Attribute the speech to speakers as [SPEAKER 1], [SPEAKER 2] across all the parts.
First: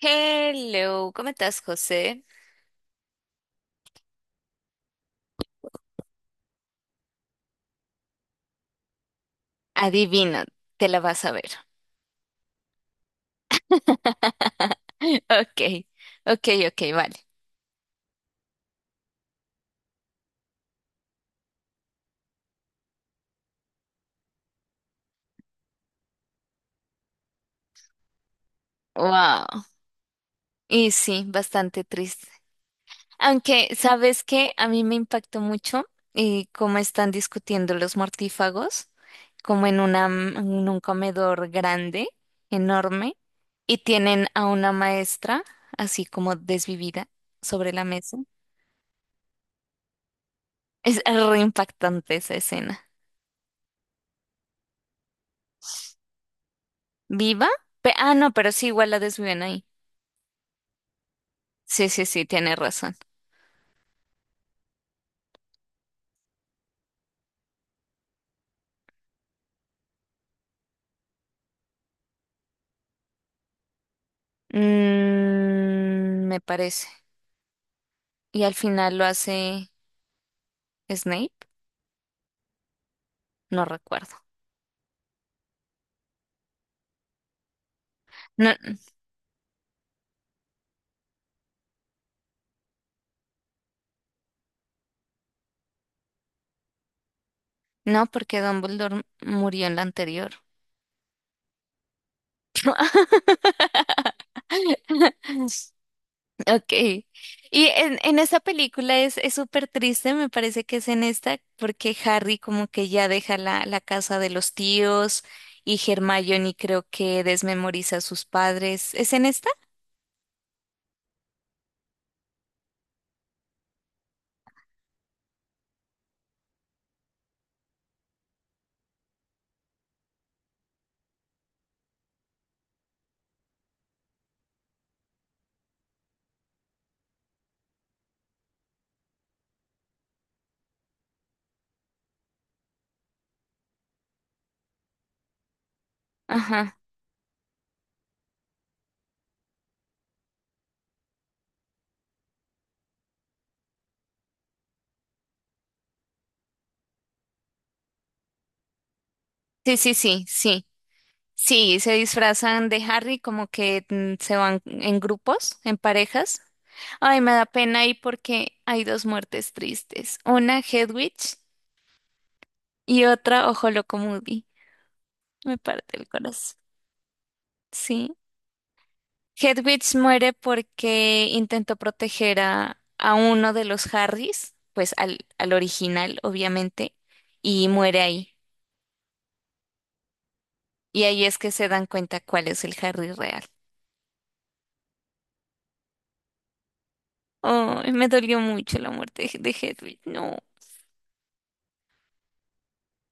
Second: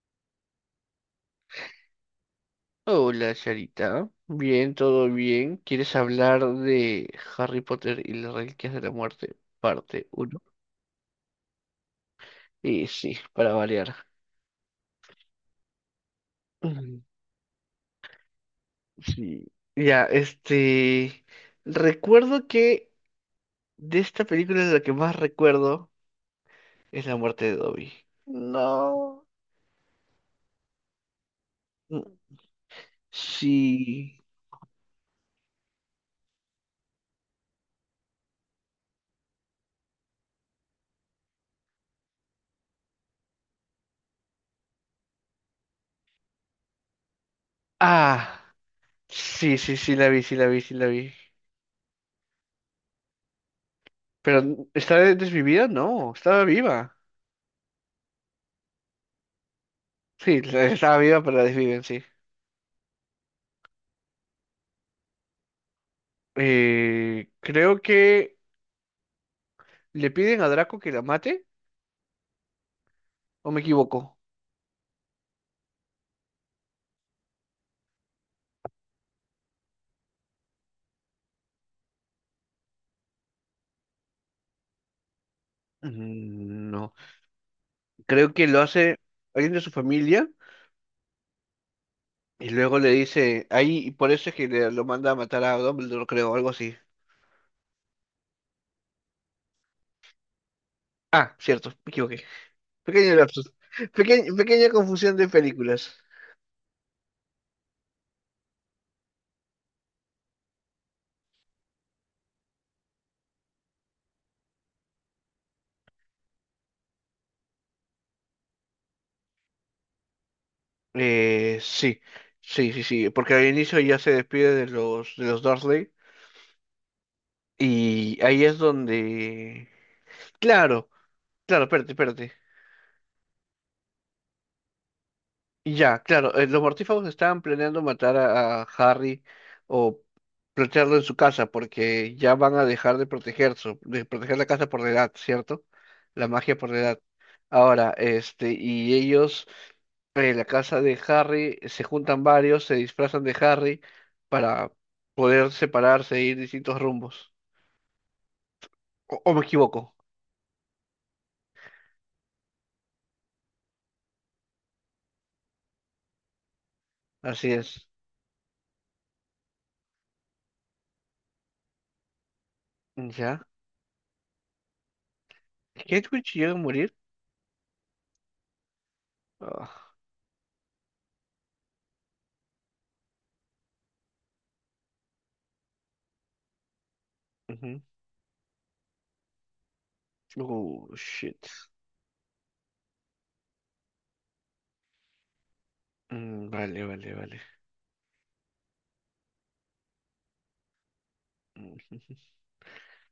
[SPEAKER 1] Hello, ¿cómo estás, José?
[SPEAKER 2] Hola, Charita. Bien, todo bien. ¿Quieres hablar de Harry Potter y las Reliquias de la Muerte, parte uno?
[SPEAKER 1] Adivina, te la vas a ver.
[SPEAKER 2] Y sí, para variar.
[SPEAKER 1] Ok, ok, ok,
[SPEAKER 2] Mm,
[SPEAKER 1] vale.
[SPEAKER 2] sí. Ya, Recuerdo que de esta película lo que más recuerdo es la muerte de Dobby. No.
[SPEAKER 1] Wow. Y sí, bastante
[SPEAKER 2] Mm,
[SPEAKER 1] triste. Aunque,
[SPEAKER 2] sí.
[SPEAKER 1] ¿sabes qué? A mí me impactó mucho y cómo están discutiendo los mortífagos, como en un comedor grande, enorme, y tienen a una maestra, así como desvivida, sobre la mesa.
[SPEAKER 2] Ah, sí, sí, sí, la vi, sí, la vi, sí, la
[SPEAKER 1] Es
[SPEAKER 2] vi.
[SPEAKER 1] re impactante esa escena.
[SPEAKER 2] Pero, ¿estaba desvivida? No, estaba viva.
[SPEAKER 1] ¿Viva? No, pero sí, igual la desviven ahí.
[SPEAKER 2] Sí, estaba viva, pero la desviven,
[SPEAKER 1] Sí,
[SPEAKER 2] sí.
[SPEAKER 1] sí, sí, tiene razón.
[SPEAKER 2] Creo que le piden a Draco que la mate, ¿o me equivoco?
[SPEAKER 1] Mm, me parece. Y al final lo hace Snape, no recuerdo.
[SPEAKER 2] Mm, no, creo que
[SPEAKER 1] No,
[SPEAKER 2] lo hace alguien de su familia y luego le dice ahí, y por eso es que lo manda a matar a Dumbledore, creo, algo así.
[SPEAKER 1] no, porque Dumbledore murió en la anterior.
[SPEAKER 2] Ah, cierto, me equivoqué. Pequeño lapsus. Pequeña confusión de películas.
[SPEAKER 1] Ok. Y en esa película es súper triste, me parece que es en esta, porque Harry como que ya deja la casa de los tíos y Hermione creo que desmemoriza a sus padres. ¿Es en esta?
[SPEAKER 2] Sí, sí, sí, sí, porque al inicio ya se despide de los Dursley y ahí es donde. Claro, claro, espérate, espérate. Y ya, claro, los mortífagos estaban planeando matar a Harry o plantearlo en su casa porque ya van a dejar de protegerse, de proteger la casa por la edad, ¿cierto? La magia por
[SPEAKER 1] Ajá.
[SPEAKER 2] la edad. Ahora, y ellos, en la casa de Harry, se juntan varios, se disfrazan de Harry para poder separarse e ir distintos rumbos. O me
[SPEAKER 1] Sí,
[SPEAKER 2] equivoco.
[SPEAKER 1] sí, sí, sí. Sí, se disfrazan de Harry como que se van en grupos, en parejas. Ay, me da
[SPEAKER 2] Así
[SPEAKER 1] pena
[SPEAKER 2] es.
[SPEAKER 1] ahí porque hay dos muertes tristes. Una Hedwig y
[SPEAKER 2] Ya.
[SPEAKER 1] otra Moody. Me parte el
[SPEAKER 2] ¿Hedwig llega a
[SPEAKER 1] corazón.
[SPEAKER 2] morir?
[SPEAKER 1] Sí. Hedwig
[SPEAKER 2] Ah,
[SPEAKER 1] muere porque intentó proteger a uno de los Harrys, pues al original, obviamente, y
[SPEAKER 2] ujú.
[SPEAKER 1] muere ahí.
[SPEAKER 2] Oh,
[SPEAKER 1] Y ahí es que
[SPEAKER 2] shit.
[SPEAKER 1] se dan cuenta cuál es el Harry real.
[SPEAKER 2] Mm, vale, vale, vale.
[SPEAKER 1] Ay, me dolió mucho la muerte de Hedwig. No.
[SPEAKER 2] Ujú.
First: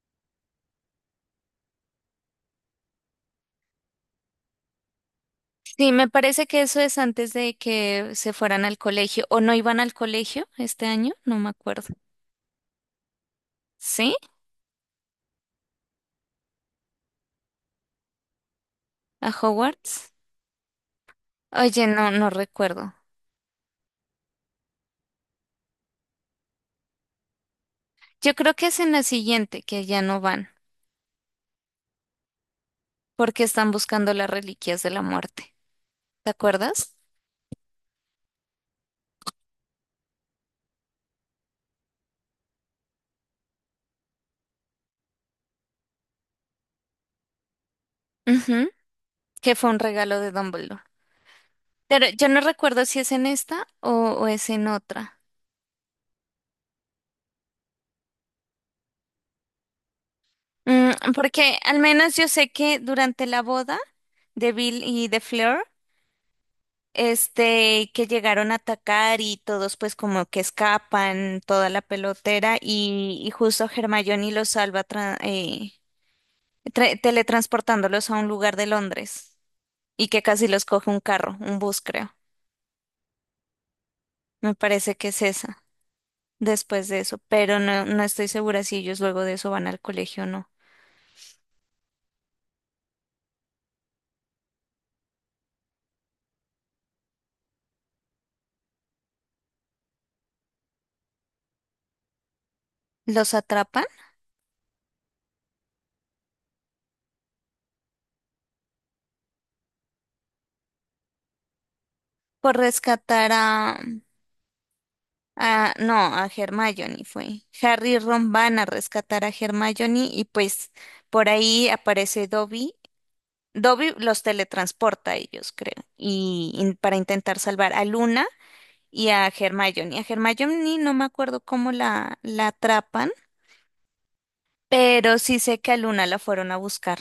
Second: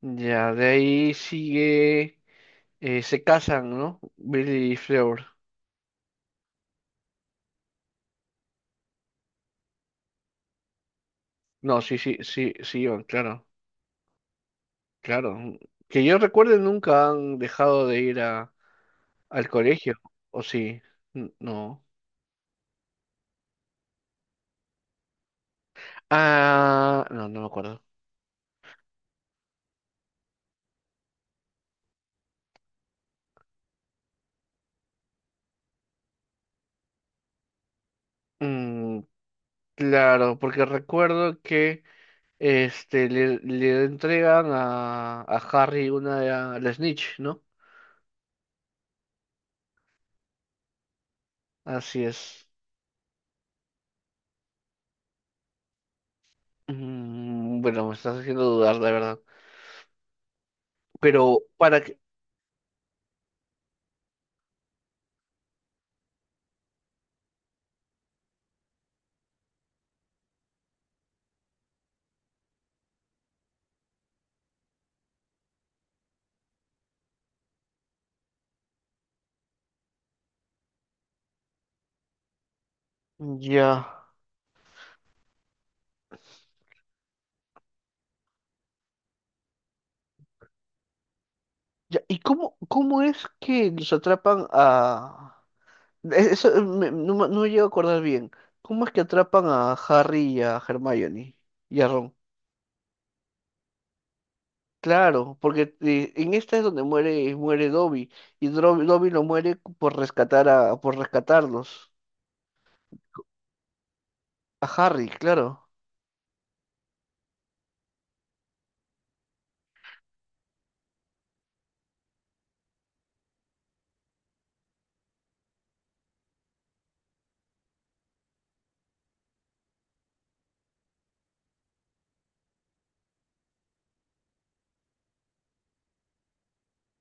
[SPEAKER 2] Ya, de ahí sigue. Se casan, ¿no? Billy y Fleur.
[SPEAKER 1] Sí, me parece que eso es antes de que se fueran al colegio o no iban al colegio este año, no me
[SPEAKER 2] No,
[SPEAKER 1] acuerdo.
[SPEAKER 2] sí, sí, sí, sí, van, claro,
[SPEAKER 1] ¿Sí?
[SPEAKER 2] claro. Que yo recuerde, nunca han dejado de ir
[SPEAKER 1] ¿A
[SPEAKER 2] al colegio,
[SPEAKER 1] Hogwarts?
[SPEAKER 2] ¿o sí? No.
[SPEAKER 1] Oye, no, no recuerdo.
[SPEAKER 2] Ah, no, no me acuerdo.
[SPEAKER 1] Yo creo que es en la siguiente que ya no van porque están buscando las reliquias de la muerte. ¿Te acuerdas?
[SPEAKER 2] Mm, claro, porque recuerdo que le entregan a Harry una de la Snitch, ¿no?
[SPEAKER 1] Ujú, que fue un regalo de Dumbledore.
[SPEAKER 2] Así
[SPEAKER 1] Pero yo no
[SPEAKER 2] es.
[SPEAKER 1] recuerdo si es en esta o es en otra.
[SPEAKER 2] Mm, bueno, me estás haciendo dudar, la verdad.
[SPEAKER 1] Mm,
[SPEAKER 2] Pero
[SPEAKER 1] porque al
[SPEAKER 2] para que.
[SPEAKER 1] menos yo sé que durante la boda de Bill y de Fleur, este, que llegaron a atacar y todos pues como que escapan toda la pelotera y justo Hermione los salva teletransportándolos a un lugar de Londres y que casi los coge un carro, un bus creo.
[SPEAKER 2] Ya.
[SPEAKER 1] Me parece que es esa, después de eso, pero no, no estoy segura si ellos luego de eso van al colegio o no.
[SPEAKER 2] Ya. ¿Y cómo es que los atrapan a. Eso, no, no me llego a acordar bien. ¿Cómo es que atrapan a Harry y a Hermione y a Ron?
[SPEAKER 1] ¿Los atrapan?
[SPEAKER 2] Claro, porque en esta es donde muere Dobby. Y Dobby lo muere por rescatar por rescatarlos.
[SPEAKER 1] Por rescatar a...
[SPEAKER 2] A Harry, claro.
[SPEAKER 1] Ah, no, a Hermione fue. Harry y Ron van a rescatar a Hermione y pues por ahí aparece Dobby. Dobby los teletransporta a ellos, creo, y para intentar salvar a Luna y a Hermione. A Hermione no me acuerdo cómo la atrapan, pero sí sé que a Luna la fueron a buscar,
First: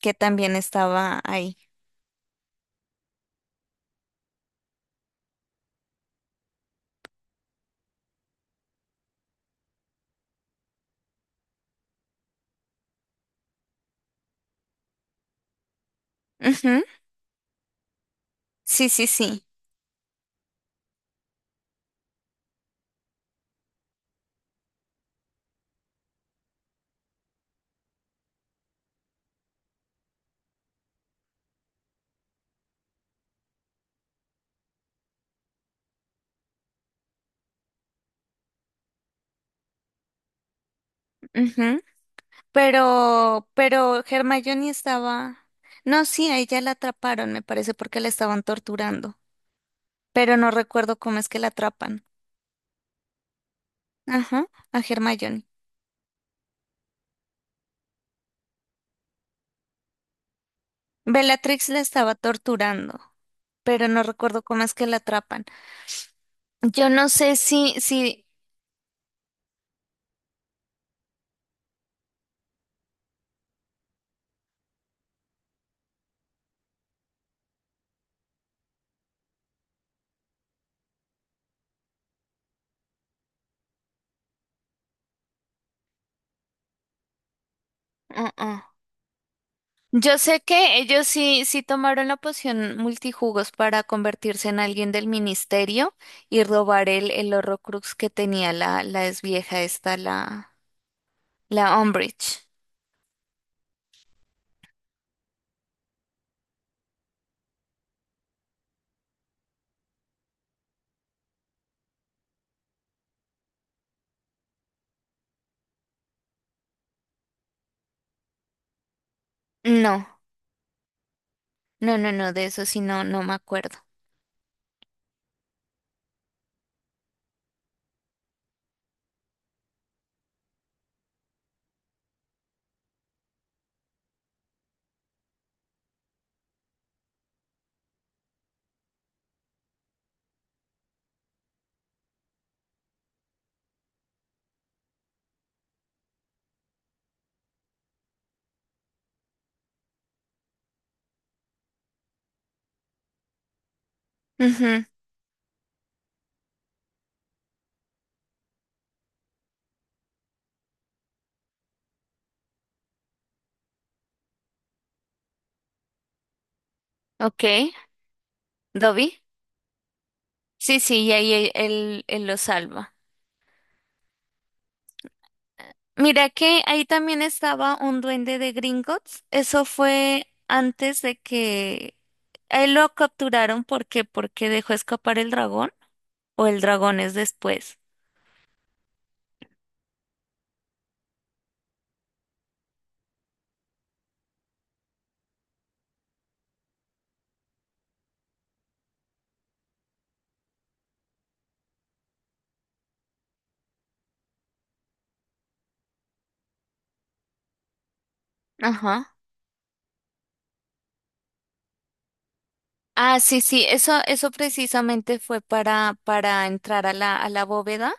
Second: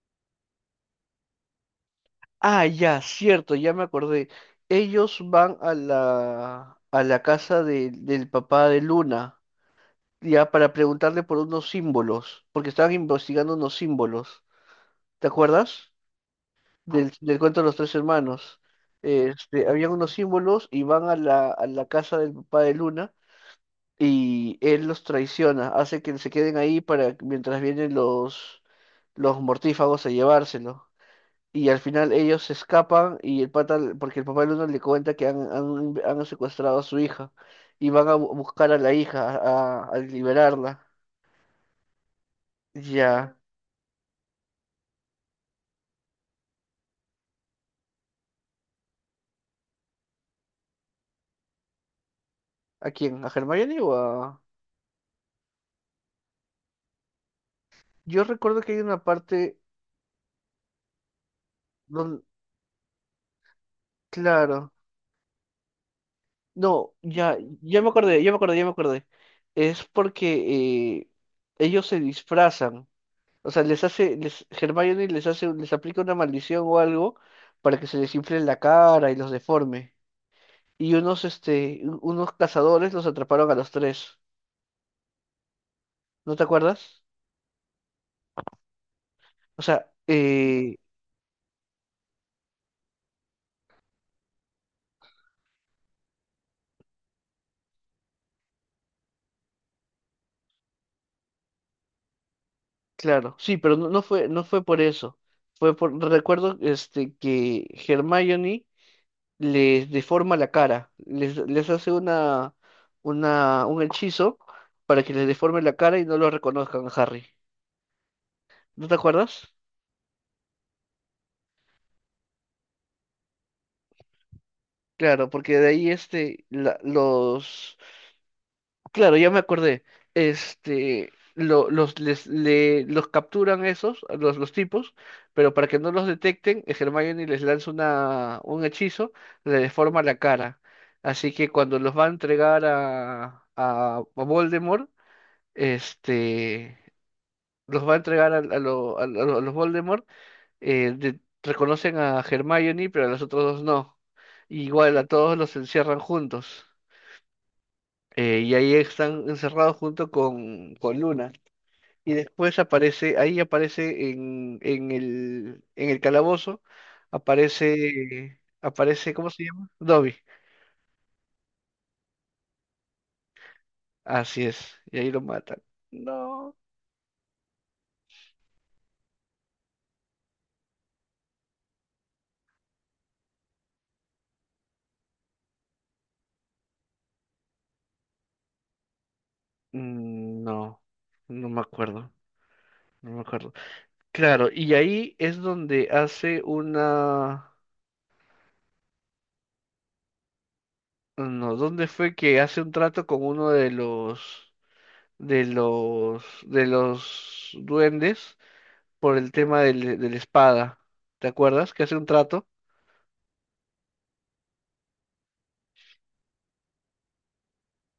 [SPEAKER 1] que también estaba ahí.
[SPEAKER 2] Ah, ya, cierto, ya me acordé. Ellos van a la casa del papá de Luna, ya para preguntarle por unos símbolos, porque estaban investigando unos símbolos. ¿Te acuerdas?
[SPEAKER 1] Ujú,
[SPEAKER 2] Del cuento de los tres hermanos.
[SPEAKER 1] sí, sí, sí.
[SPEAKER 2] Habían unos símbolos y van a la casa del papá de Luna y él los traiciona, hace que se queden ahí para mientras vienen los mortífagos a llevárselo. Y al final ellos se escapan y el pata, porque el papá del uno le cuenta que han secuestrado a su hija y van a buscar a la hija, a liberarla. Ya,
[SPEAKER 1] Pero Hermione estaba. No, sí, a ella la atraparon, me parece, porque la estaban torturando. Pero no recuerdo cómo es que la atrapan.
[SPEAKER 2] ¿a quién? ¿A Hermione o a?
[SPEAKER 1] Ajá, a Hermione.
[SPEAKER 2] Yo recuerdo que hay una parte
[SPEAKER 1] Bellatrix la estaba
[SPEAKER 2] donde.
[SPEAKER 1] torturando, pero no recuerdo cómo
[SPEAKER 2] Claro.
[SPEAKER 1] es que la atrapan. Yo
[SPEAKER 2] No,
[SPEAKER 1] no sé
[SPEAKER 2] ya, ya me acordé,
[SPEAKER 1] si.
[SPEAKER 2] ya me acordé, ya me acordé. Es porque ellos se disfrazan. O sea, Hermione les aplica una maldición o algo para que se les infle la cara y los deforme. Y unos cazadores los atraparon a los tres. ¿No te acuerdas?
[SPEAKER 1] uh, uh.
[SPEAKER 2] O sea,
[SPEAKER 1] Yo sé que ellos sí, sí tomaron la poción multijugos para convertirse en alguien del ministerio y robar el Horrocrux que tenía la ex vieja esta, la, la Umbridge.
[SPEAKER 2] claro, sí, pero no, no fue por eso. Fue por, recuerdo, que Hermione les deforma la cara, les hace un hechizo para que les deforme la cara y no lo reconozcan a Harry. ¿No te acuerdas?
[SPEAKER 1] No, no, no, no, de eso sí no, no me acuerdo.
[SPEAKER 2] Claro, porque de ahí. Este, la- los Claro, ya me acordé. Los capturan esos, a los tipos, pero para que no los detecten, Hermione les lanza un hechizo, le deforma la cara. Así que cuando los va a entregar a Voldemort, este, los va a entregar a los Voldemort, reconocen a Hermione, pero a los otros dos no.
[SPEAKER 1] Ujú,
[SPEAKER 2] Igual a todos los encierran juntos y ahí están encerrados junto con Luna. Y después ahí aparece en el calabozo,
[SPEAKER 1] Ok,
[SPEAKER 2] aparece,
[SPEAKER 1] Dobby.
[SPEAKER 2] ¿cómo se llama? Dobby.
[SPEAKER 1] Sí, sí, y ahí él lo salva.
[SPEAKER 2] Así es, y ahí lo matan.
[SPEAKER 1] Mira
[SPEAKER 2] No,
[SPEAKER 1] que ahí también estaba un duende de Gringotts. Eso fue antes de que a él lo capturaron porque dejó escapar el dragón o el dragón es después.
[SPEAKER 2] No, no me acuerdo, no me acuerdo. Claro, y ahí es donde hace no, ¿dónde fue que hace un trato con uno de los duendes?
[SPEAKER 1] Ajá.
[SPEAKER 2] Por el tema de la espada. ¿Te acuerdas? Que hace un trato.
[SPEAKER 1] Ah, sí, sí, eso precisamente fue para entrar a a la bóveda,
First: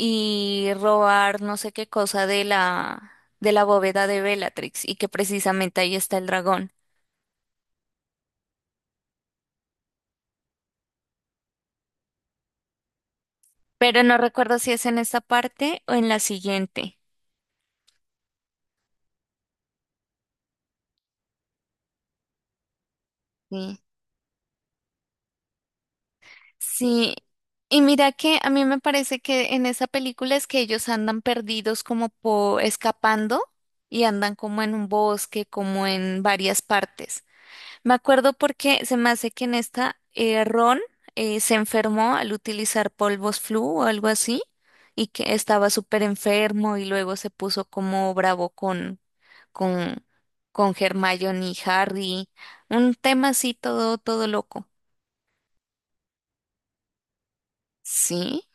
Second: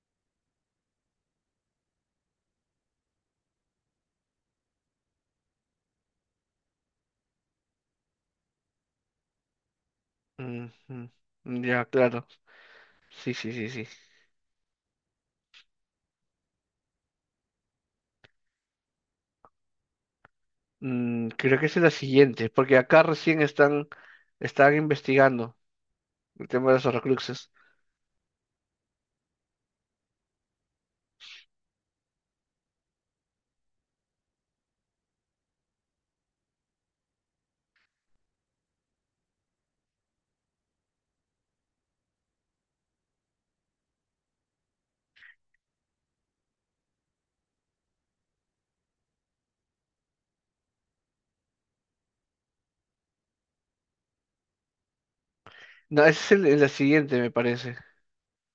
[SPEAKER 1] y robar no sé qué cosa de la bóveda de Bellatrix y que precisamente ahí está el dragón.
[SPEAKER 2] Ujú. Ya, claro. Sí, sí, sí, sí.
[SPEAKER 1] Pero no recuerdo si es en esta parte o en la siguiente.
[SPEAKER 2] Creo que esa es la siguiente, porque acá recién
[SPEAKER 1] Sí.
[SPEAKER 2] están investigando el tema de los
[SPEAKER 1] Sí.
[SPEAKER 2] Horrocruxes.
[SPEAKER 1] Y mira que a mí me parece que en esa película es que ellos andan perdidos como por escapando y andan como en un bosque, como en varias partes. Me acuerdo porque se me hace que en esta Ron se enfermó al utilizar polvos flu o algo así y que estaba súper enfermo y luego se puso como bravo con, con Hermione y Harry. Un tema así todo loco.
[SPEAKER 2] No, esa es la siguiente, me parece.
[SPEAKER 1] ¿Sí?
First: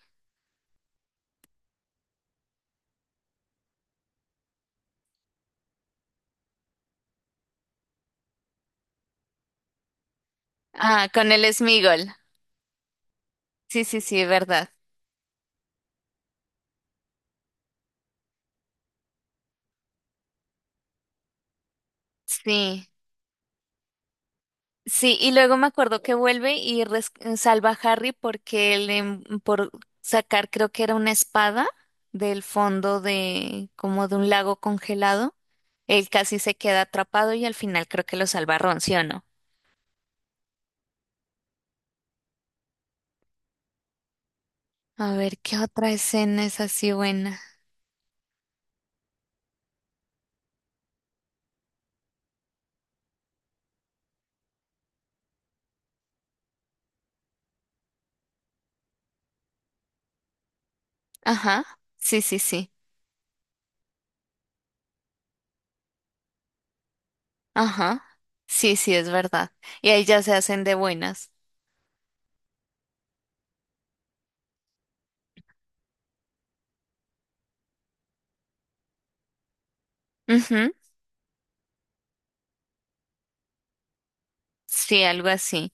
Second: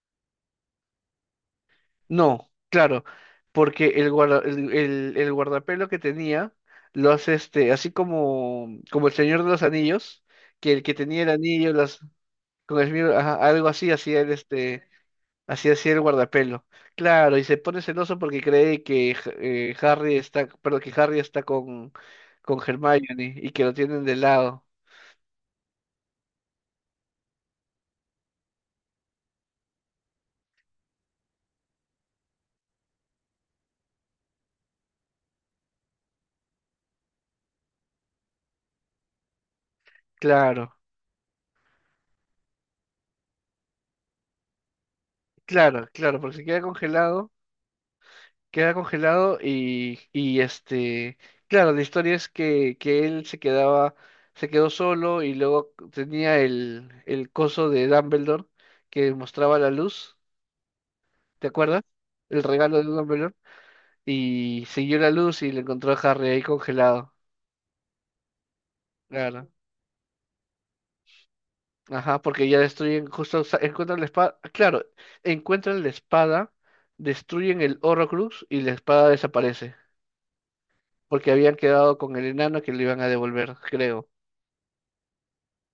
[SPEAKER 2] No, claro, porque el guardapelo que tenía lo hace así como el Señor de los Anillos, que el que
[SPEAKER 1] Ah,
[SPEAKER 2] tenía el
[SPEAKER 1] con el
[SPEAKER 2] anillo,
[SPEAKER 1] Smigol.
[SPEAKER 2] algo
[SPEAKER 1] Sí,
[SPEAKER 2] así
[SPEAKER 1] sí,
[SPEAKER 2] hacía
[SPEAKER 1] sí,
[SPEAKER 2] el
[SPEAKER 1] verdad.
[SPEAKER 2] este. Así hacía el guardapelo. Claro, y se pone celoso porque cree que Harry está, perdón, que Harry está con
[SPEAKER 1] Sí.
[SPEAKER 2] Hermione y que lo tienen de lado.
[SPEAKER 1] Sí, y luego me acuerdo que vuelve y salva a Harry porque él, por sacar, creo que era una espada del fondo de, como de un lago congelado, él casi se queda atrapado y al final creo que lo salva Ron, ¿sí o no?
[SPEAKER 2] Claro,
[SPEAKER 1] A ver, ¿qué
[SPEAKER 2] claro,
[SPEAKER 1] otra
[SPEAKER 2] claro, porque
[SPEAKER 1] escena
[SPEAKER 2] se
[SPEAKER 1] es
[SPEAKER 2] queda
[SPEAKER 1] así
[SPEAKER 2] congelado,
[SPEAKER 1] buena?
[SPEAKER 2] queda congelado y, claro, la historia es que él se quedó solo y luego tenía el coso de Dumbledore que mostraba la luz, ¿te
[SPEAKER 1] Ajá,
[SPEAKER 2] acuerdas?
[SPEAKER 1] sí, sí,
[SPEAKER 2] El
[SPEAKER 1] sí,
[SPEAKER 2] regalo de Dumbledore y siguió la luz y le encontró a Harry ahí congelado.
[SPEAKER 1] ajá, sí, sí, es
[SPEAKER 2] Claro.
[SPEAKER 1] verdad. Y ahí ya se hacen de buenas.
[SPEAKER 2] Ajá, porque ya destruyen justo, o encuentran la espada. Claro, encuentran la espada, destruyen el Horrocrux y la espada desaparece.
[SPEAKER 1] Ujú,
[SPEAKER 2] Porque habían quedado con el enano que le iban a devolver, creo.
[SPEAKER 1] sí, algo así.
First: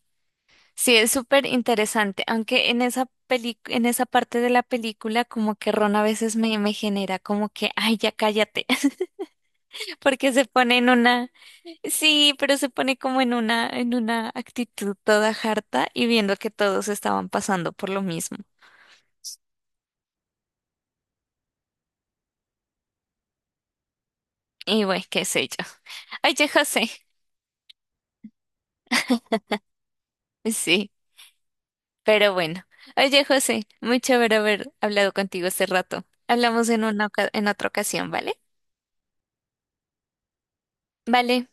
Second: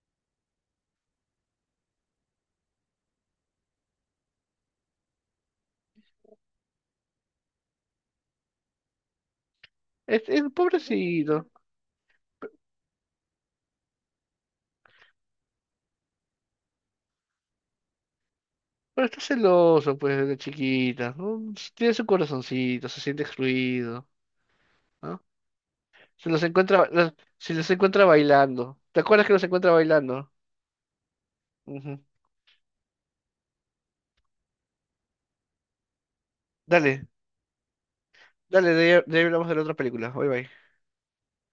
[SPEAKER 1] Sí, es súper interesante, aunque en esa en esa parte de la película como que Ron a veces me genera como que, ay, ya cállate,
[SPEAKER 2] Es,
[SPEAKER 1] porque
[SPEAKER 2] es
[SPEAKER 1] se pone en una,
[SPEAKER 2] pobrecito.
[SPEAKER 1] sí, pero se pone como en una actitud toda harta y viendo que todos estaban pasando por lo mismo.
[SPEAKER 2] Pero está celoso, pues, de chiquita, ¿no? Tiene su corazoncito, se siente excluido,
[SPEAKER 1] Y bueno, qué
[SPEAKER 2] ¿no?
[SPEAKER 1] sé yo.
[SPEAKER 2] Se los
[SPEAKER 1] Oye,
[SPEAKER 2] encuentra,
[SPEAKER 1] José,
[SPEAKER 2] los- se los encuentra bailando. ¿Te acuerdas que los encuentra bailando?
[SPEAKER 1] sí,
[SPEAKER 2] Ujú.
[SPEAKER 1] pero bueno. Oye, José, muy chévere haber hablado contigo este rato. Hablamos en una,
[SPEAKER 2] Dale,
[SPEAKER 1] en otra ocasión, ¿vale?
[SPEAKER 2] dale, de ahí hablamos de la otra película. Bye bye.
[SPEAKER 1] Vale.